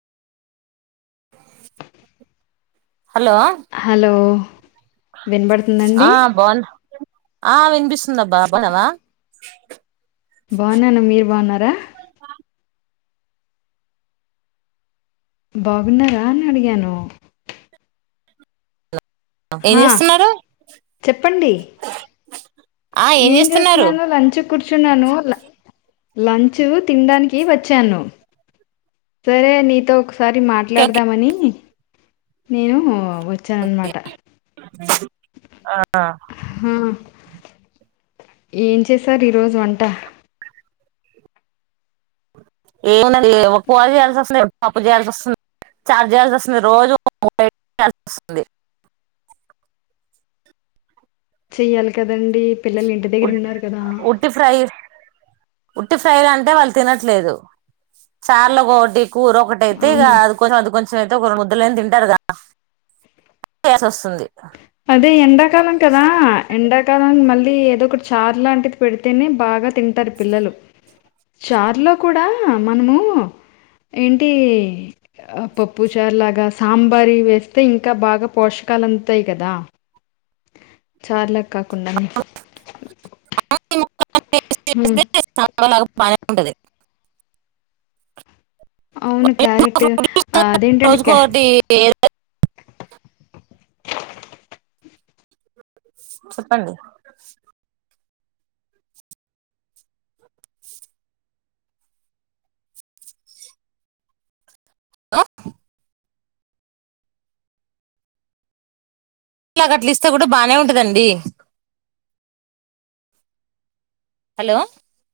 hello hello వినబడుతుందండి ఆ బాగున్నా ఆ వినిపిస్తుందబ్బా బాన్నావా బాన్నాను మీరు బాన్నారా బాగున్నారా అని అడిగాను ఏం హా చేస్తున్నారు చెప్పండి ఆ ఏం చేస్తున్నారు చేస్తున్నాను లంచ్ కి కూర్చున్నాను లంచు తినడానికి వచ్చాను సరే నీతో ఒకసారి మాట్లాడదామని నేను వచ్చానన్నమాట ఆ హా, ఏం చేసారు ఈరోజు వంట ఏమున్నది కుర్ర చేయాల్సి అసలే పప్పు చేయాల్సి వస్తుంది చారు చేయాల్సి వస్తుంది రోజు చేయాల్సి వస్తుంది చెయ్యాలి కదండీ పిల్లలు ఇంటి దగ్గర ఉన్నారు కదా ఉట్టి ఫ్రై అంటే వాళ్ళు తినట్లేదు చార్లు ఒకటి కూర ఒకటి టీ అయితే ఇక అవును అది కొంచం అది కొంచం అయితే ఒక రెండు ముదులుని తింటారు కదా అందుకు చేయాల్సి వస్తుంది అదే ఎండాకాలం కదా ఎండాకాలం మళ్ళీ ఏదో ఒకటి చార్ లాంటిది పెడితేనే బాగా తింటారు పిల్లలు చార్ లో కూడా మనము ఏంటి పప్పు చారులాగా సాంబార వేస్తే ఇంకా బాగా పోషక కాలు అందుతాయి కదా చార్ లాగ కాకుండానీ [unintelligible] ఉమ్ [unintelligible] బానే ఉంటది అవును క్యారెట్ ఆ అదేంటండి రోజుకోటి [inaudible] చెప్పండి ఆ ఇలాగట్లిస్తే గూడా బానే ఉంటదండి హలో